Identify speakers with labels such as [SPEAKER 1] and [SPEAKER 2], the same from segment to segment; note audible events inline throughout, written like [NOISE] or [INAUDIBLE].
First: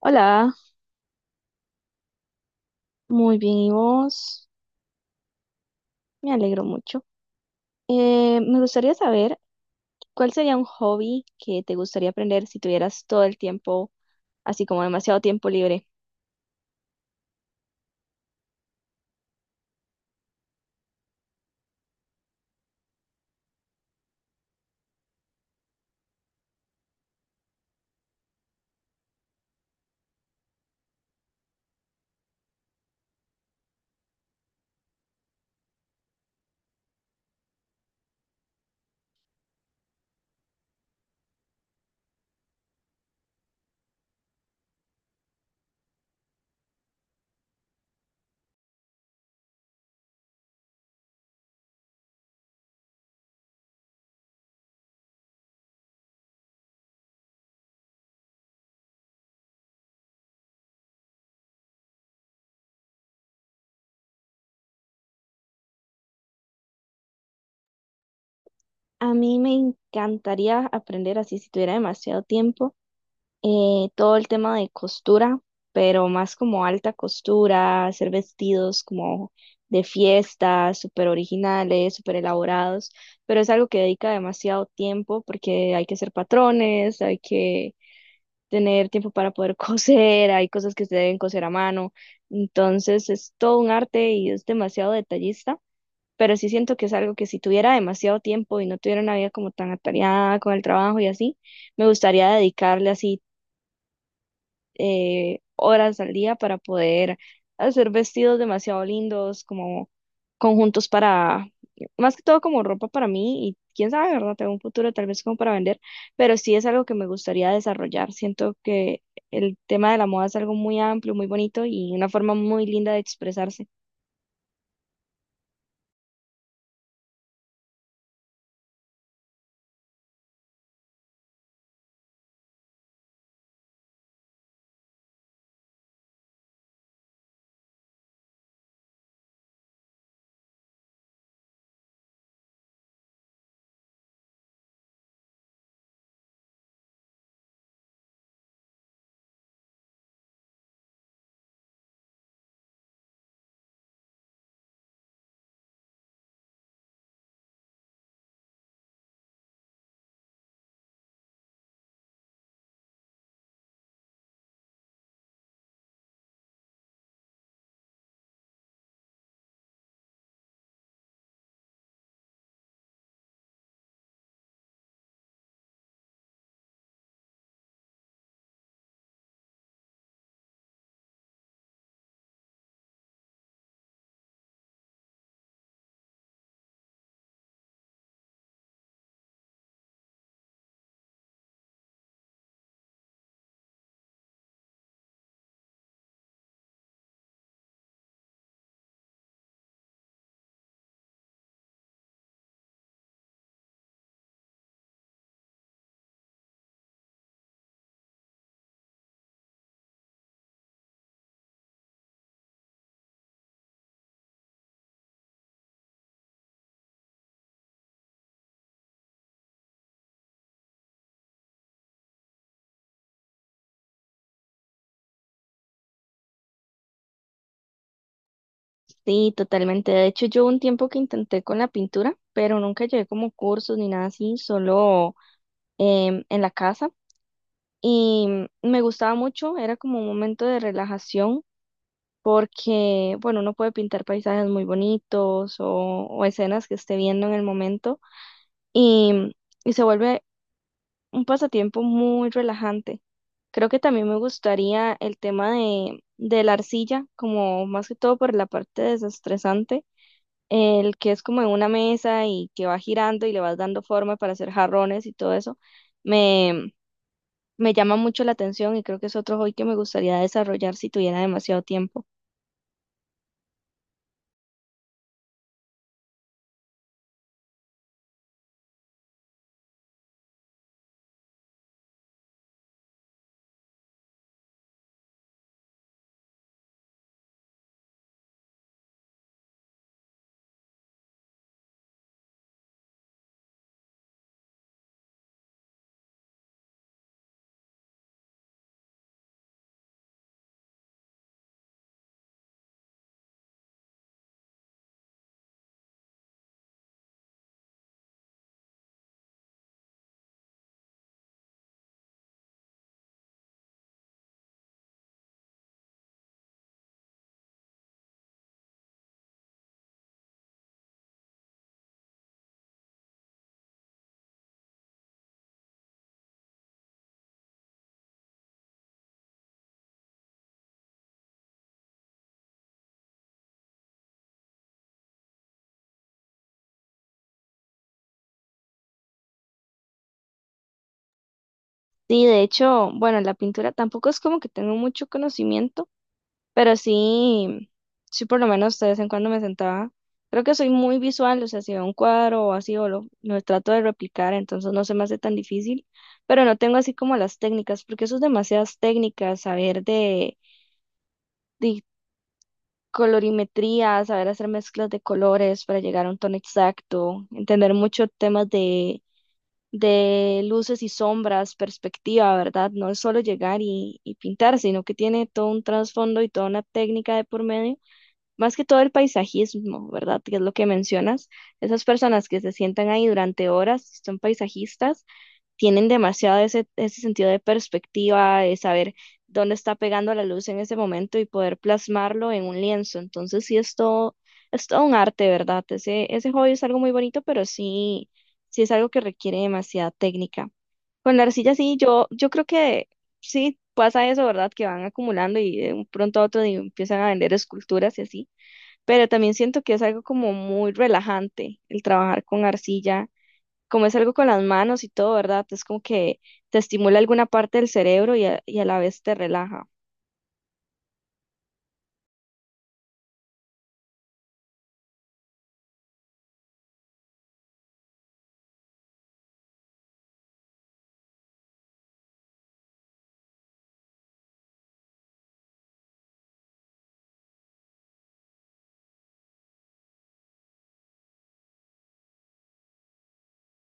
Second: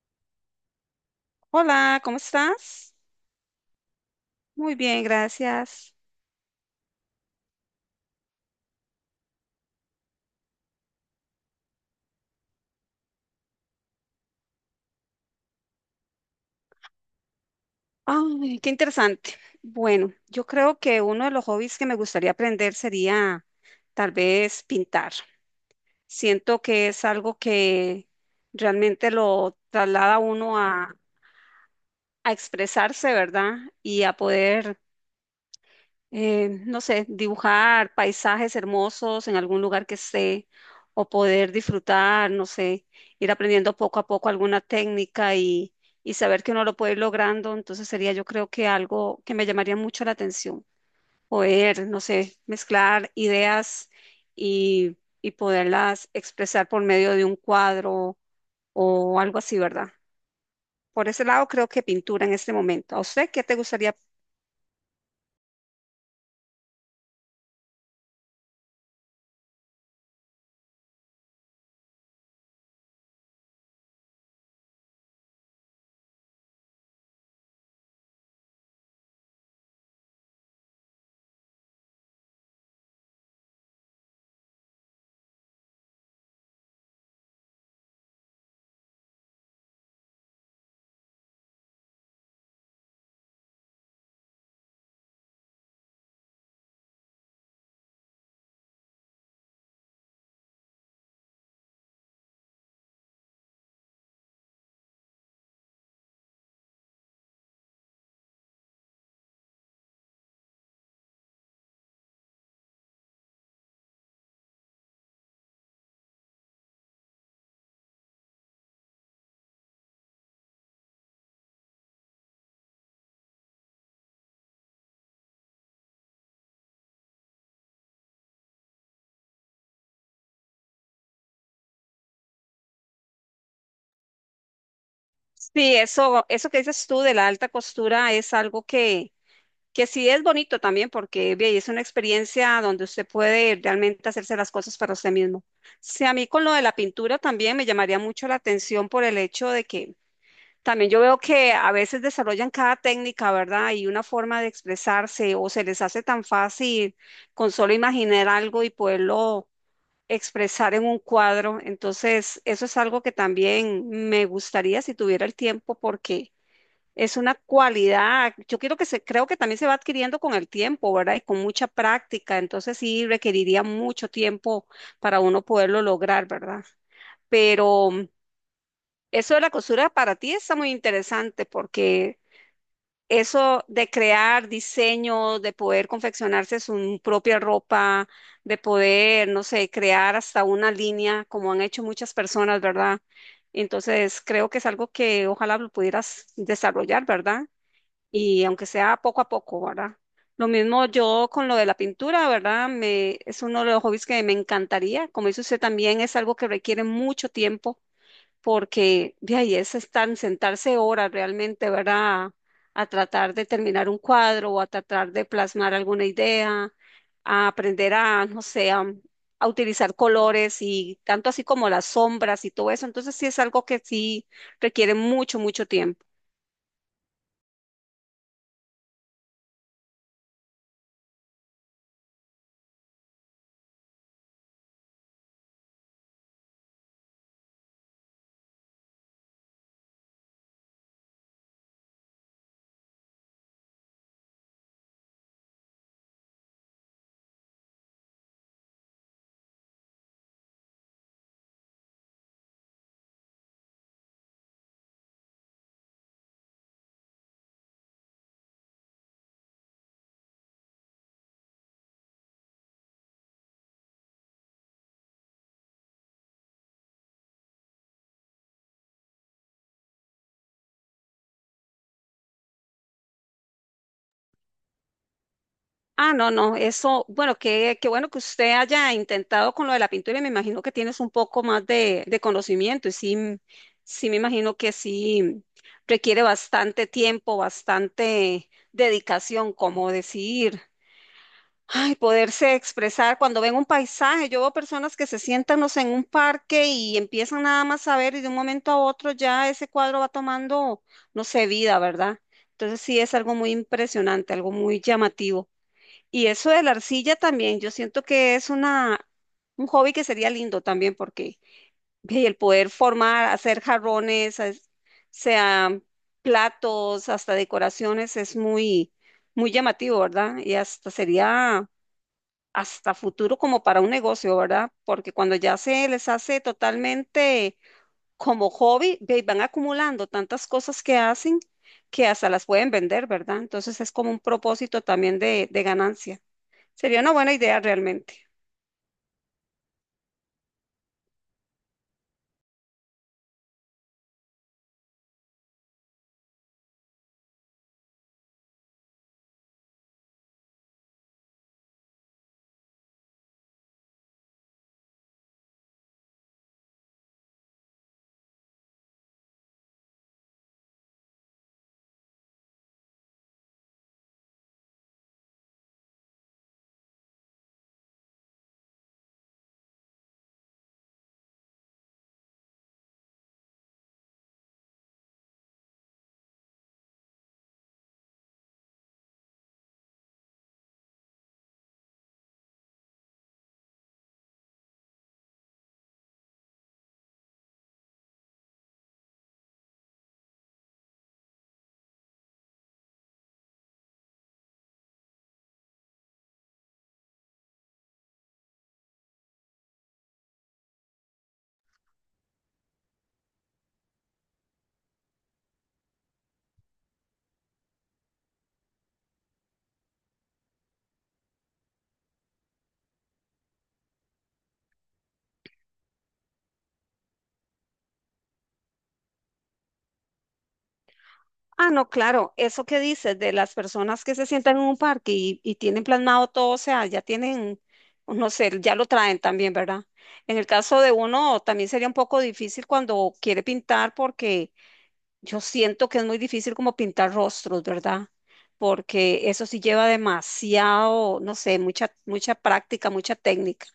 [SPEAKER 1] Hola,
[SPEAKER 2] Hola, ¿cómo estás?
[SPEAKER 1] muy bien, ¿y vos?
[SPEAKER 2] Muy bien, gracias.
[SPEAKER 1] Me alegro mucho. Me gustaría saber cuál sería un hobby que te gustaría aprender si tuvieras todo el tiempo, así como demasiado tiempo libre.
[SPEAKER 2] Ay, qué interesante. Bueno, yo creo que uno de los hobbies que me gustaría aprender sería tal vez pintar. Siento que es algo que realmente lo traslada a uno a expresarse, ¿verdad? Y a poder no sé, dibujar paisajes hermosos en algún lugar que esté o poder disfrutar, no sé, ir aprendiendo poco a poco alguna técnica y saber que uno lo puede ir logrando, entonces sería yo creo que algo que me llamaría mucho la atención, poder, no sé, mezclar ideas y poderlas expresar por medio de un cuadro o algo así, ¿verdad? Por ese lado creo que pintura en este momento. ¿A usted qué te gustaría?
[SPEAKER 1] A mí me encantaría aprender así si tuviera demasiado tiempo, todo el tema de costura, pero más como alta costura, hacer vestidos como de fiesta, súper originales, súper elaborados, pero es algo que dedica demasiado tiempo porque hay que hacer patrones, hay que tener tiempo para poder [LAUGHS] coser, hay cosas que se deben coser a mano, entonces es todo un arte y es demasiado detallista, pero sí siento que es algo que si tuviera demasiado tiempo y no tuviera una vida como tan atareada con el trabajo y así, me gustaría dedicarle así horas al día para poder hacer vestidos demasiado lindos, como conjuntos más que todo como ropa para mí y quién sabe, ¿verdad? Tengo un futuro tal vez como para vender, pero sí es algo que me gustaría desarrollar. Siento que el tema de la moda es algo muy amplio, muy bonito y una forma muy linda de expresarse.
[SPEAKER 2] Sí, eso que dices tú de la alta costura es algo que sí es bonito también porque ve, es una experiencia donde usted puede realmente hacerse las cosas para usted mismo. Sí, a mí con lo de la pintura también me llamaría mucho la atención por el hecho de que también yo veo que a veces desarrollan cada técnica, ¿verdad? Y una forma de expresarse o se les hace tan fácil con solo imaginar algo y poderlo expresar en un cuadro. Entonces, eso es algo que también me gustaría si tuviera el tiempo porque... Es una cualidad, yo quiero que se, creo que también se va adquiriendo con el tiempo, ¿verdad? Y con mucha práctica, entonces sí requeriría mucho tiempo para uno poderlo lograr, ¿verdad? Pero eso de la costura para ti está muy interesante porque eso de crear diseño, de poder confeccionarse su propia ropa, de poder, no sé, crear hasta una línea, como han hecho muchas personas, ¿verdad? Entonces creo que es algo que ojalá lo pudieras desarrollar, ¿verdad? Y aunque sea poco a poco, ¿verdad? Lo mismo yo con lo de la pintura, ¿verdad? Me, es uno de los hobbies que me encantaría. Como dice usted también, es algo que requiere mucho tiempo porque de ahí es estar, sentarse horas realmente, ¿verdad? A tratar de terminar un cuadro o a tratar de plasmar alguna idea, a aprender no sé, a utilizar colores y tanto así como las sombras y todo eso. Entonces sí es algo que sí requiere mucho, mucho tiempo.
[SPEAKER 1] Sí, totalmente. De hecho, yo un tiempo que intenté con la pintura, pero nunca llevé como cursos ni nada así, solo en la casa. Y me gustaba mucho, era como un momento de relajación porque, bueno, uno puede pintar paisajes muy bonitos o escenas que esté viendo en el momento y, y se vuelve un pasatiempo muy relajante. Creo que también me gustaría el tema de la arcilla, como más que todo por la parte desestresante, el que es como en una mesa y que va girando y le vas dando forma para hacer jarrones y todo eso, me, me llama mucho la atención y creo que es otro hobby que me gustaría desarrollar si tuviera demasiado tiempo.
[SPEAKER 2] Ah, no, no, eso, bueno, qué, qué bueno que usted haya intentado con lo de la pintura y me imagino que tienes un poco más de conocimiento y sí, m- sí me imagino que sí requiere bastante tiempo, bastante dedicación, como decir, ay, poderse expresar cuando ven un paisaje. Yo veo personas que se sientan, no sé, en un parque y empiezan nada más a ver y de un momento a otro ya ese cuadro va tomando, no sé, vida, ¿verdad? Entonces sí es algo muy impresionante, algo muy llamativo. Y eso de la arcilla también, yo siento que es una, un hobby que sería lindo también porque ve, el poder formar, hacer jarrones, as- sea platos, hasta decoraciones, es muy, muy llamativo, ¿verdad? Y hasta sería hasta futuro como para un negocio, ¿verdad? Porque cuando ya se les hace totalmente como hobby, ve, van acumulando tantas cosas que hacen que hasta las pueden vender, ¿verdad? Entonces es como un propósito también de ganancia. Sería una buena idea realmente.
[SPEAKER 1] Sí, de hecho, bueno, la pintura tampoco es como que tengo mucho conocimiento, pero sí, sí por lo menos de vez en cuando me sentaba. Creo que soy muy visual, o sea, si veo un cuadro o así, o lo trato de replicar, entonces no se me hace tan difícil, pero no tengo así como las técnicas, porque eso es demasiadas técnicas, saber de colorimetría, saber hacer mezclas de colores para llegar a un tono exacto, entender mucho temas de luces y sombras, perspectiva, ¿verdad? No es solo llegar y pintar, sino que tiene todo un trasfondo y toda una técnica de por medio, más que todo el paisajismo, ¿verdad? Que es lo que mencionas. Esas personas que se sientan ahí durante horas, son paisajistas, tienen demasiado ese sentido de perspectiva, de saber dónde está pegando la luz en ese momento y poder plasmarlo en un lienzo. Entonces sí es todo un arte, ¿verdad? Ese hobby es algo muy bonito, pero sí, sí es algo que requiere demasiada técnica. Con la arcilla sí, yo creo que sí pasa eso, ¿verdad? Que van acumulando y de un pronto a otro empiezan a vender esculturas y así. Pero también siento que es algo como muy relajante el trabajar con arcilla como es algo con las manos y todo, ¿verdad? Es como que te estimula alguna parte del cerebro y a la vez te relaja.
[SPEAKER 2] Ah, no, claro, eso que dices de las personas que se sientan en un parque y tienen plasmado todo, o sea, ya tienen, no sé, ya lo traen también, ¿verdad? En el caso de uno, también sería un poco difícil cuando quiere pintar porque yo siento que es muy difícil como pintar rostros, ¿verdad? Porque eso sí lleva demasiado, no sé, mucha, mucha práctica, mucha técnica.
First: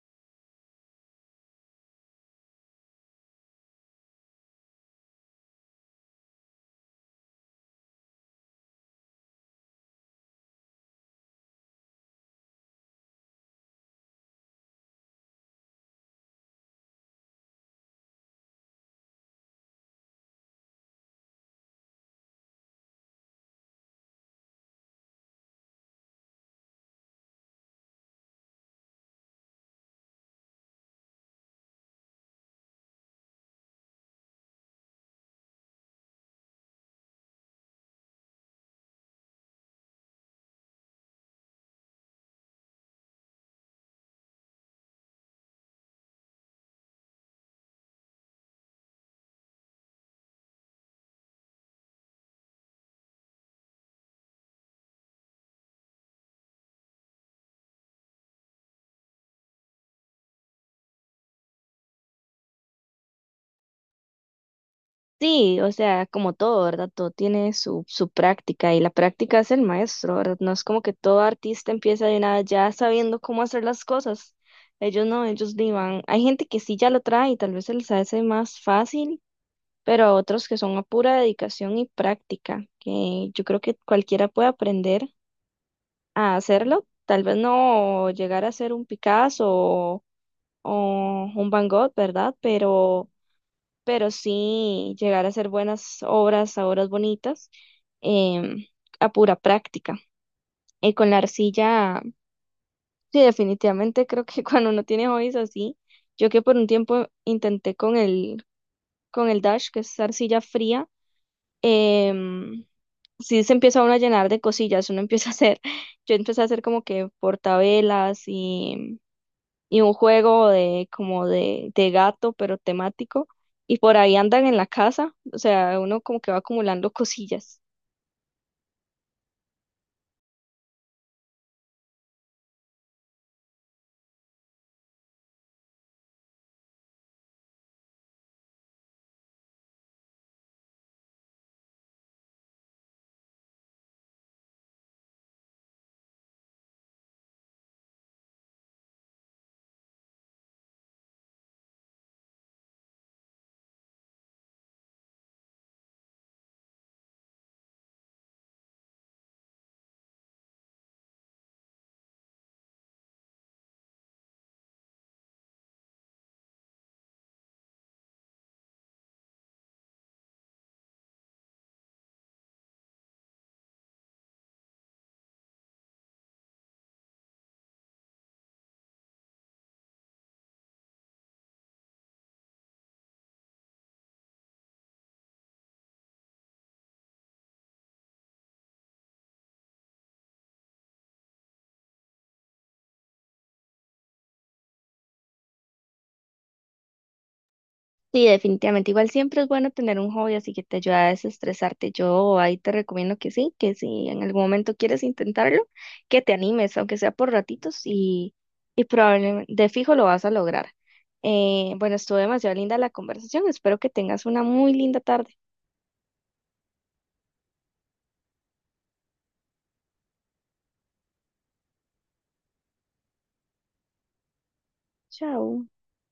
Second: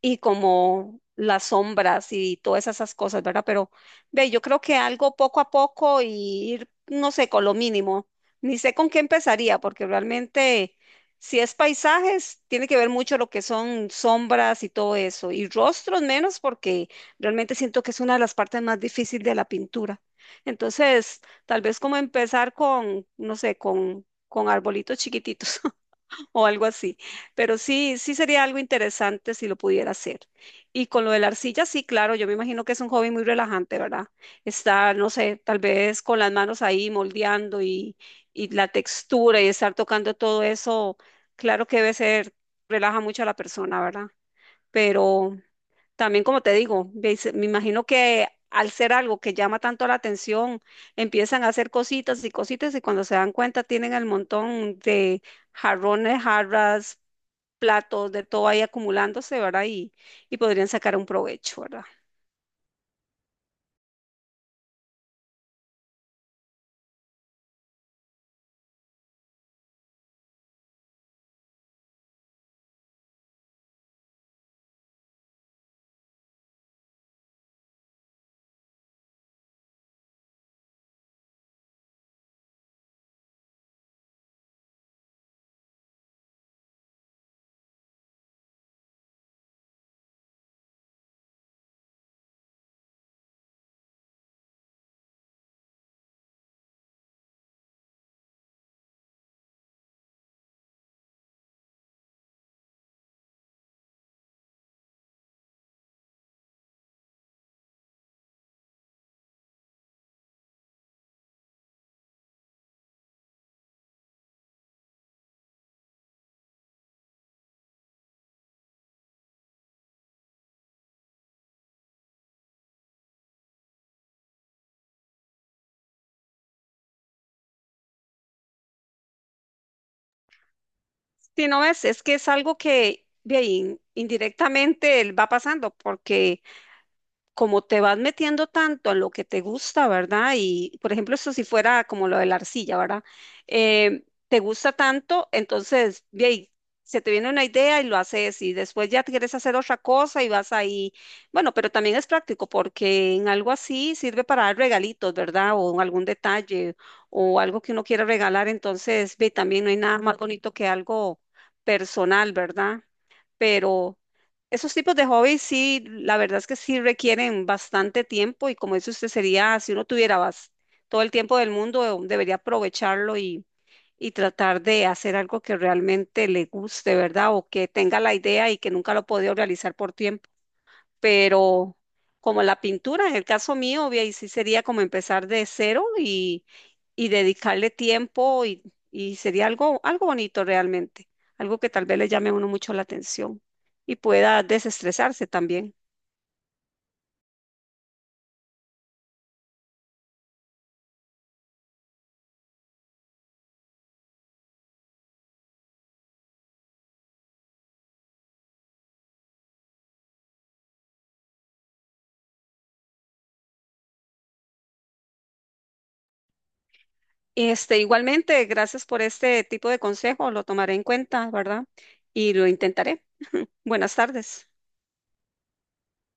[SPEAKER 2] Y como las sombras y todas esas cosas, ¿verdad? Pero ve, yo creo que algo poco a poco y ir, no sé, con lo mínimo. Ni sé con qué empezaría, porque realmente si es paisajes, tiene que ver mucho lo que son sombras y todo eso, y rostros menos, porque realmente siento que es una de las partes más difíciles de la pintura. Entonces, tal vez como empezar con, no sé, con arbolitos chiquititos. [LAUGHS] [LAUGHS] O algo así. Pero sí, sí sería algo interesante si lo pudiera hacer. Y con lo de la arcilla, sí, claro, yo me imagino que es un hobby muy relajante, ¿verdad? Estar, no sé, tal vez con las manos ahí moldeando y la textura y estar tocando todo eso, claro que debe ser, relaja mucho a la persona, ¿verdad? Pero también como te digo, veis- me imagino que al ser algo que llama tanto la atención, empiezan a hacer cositas y cositas y cuando se dan cuenta tienen el montón de jarrones, jarras, platos, de todo ahí acumulándose, ¿verdad? Y podrían sacar un provecho, ¿verdad?
[SPEAKER 1] Sí, o sea, como todo, ¿verdad? Todo tiene su práctica y la práctica es el maestro, ¿verdad? No es como que todo artista empieza de nada ya sabiendo cómo hacer las cosas. Ellos no, ellos ni van. Hay gente que sí ya lo trae y tal vez se les hace más fácil, pero a otros que son a pura dedicación y práctica, que yo creo que cualquiera puede aprender a hacerlo. Tal vez no llegar a ser un Picasso o un Van Gogh, ¿verdad? Pero sí llegar a hacer buenas obras, a obras bonitas, em, a pura práctica. Y con la arcilla, sí, definitivamente creo que [LAUGHS] cuando uno tiene hobbies así, yo que por un tiempo intenté con con el Dash, que es arcilla fría, em, sí se empieza uno a llenar de cosillas, uno [LAUGHS] empieza a hacer, [LAUGHS] yo empecé a hacer como que portavelas y un juego de como de gato, pero temático. Y por ahí andan en la casa, o sea, uno como que va acumulando cosillas.
[SPEAKER 2] Si no ves, es que es algo que bien, indirectamente él va pasando porque como te vas metiendo tanto en lo que te gusta, ¿verdad? Y, por ejemplo, esto si fuera como lo de la arcilla, ¿verdad? Eh, te gusta tanto, entonces, ve ahí, se te viene una idea y lo haces y después ya te quieres hacer otra cosa y vas ahí. Bueno, pero también es práctico porque en algo así sirve para dar regalitos, ¿verdad? O algún detalle o algo que uno quiera regalar, entonces, ve, también no hay nada más bonito que algo personal, ¿verdad? Pero esos tipos de hobbies sí, la verdad es que sí requieren bastante tiempo y como dice usted, sería, si uno tuviera bas- todo el tiempo del mundo, debería aprovecharlo y tratar de hacer algo que realmente le guste, ¿verdad? O que tenga la idea y que nunca lo ha podido realizar por tiempo, pero como la pintura, en el caso mío, ve ahí sí sería como empezar de cero y dedicarle tiempo y sería algo, algo bonito realmente, algo que tal vez le llame a uno mucho la atención y pueda desestresarse también.
[SPEAKER 1] Sí, definitivamente. Igual siempre es bueno tener un hobby así que te ayuda a desestresarte. Yo ahí te recomiendo que sí, que si en algún momento quieres intentarlo, que te animes, aunque sea por ratitos y probablemente de fijo lo vas a lograr. Bueno, estuvo demasiado linda la conversación. Espero que tengas una muy linda tarde.
[SPEAKER 2] Este, igualmente, gracias por este tipo de consejo, lo tomaré en cuenta, ¿verdad? Y lo intentaré. Buenas tardes.
[SPEAKER 1] Chao.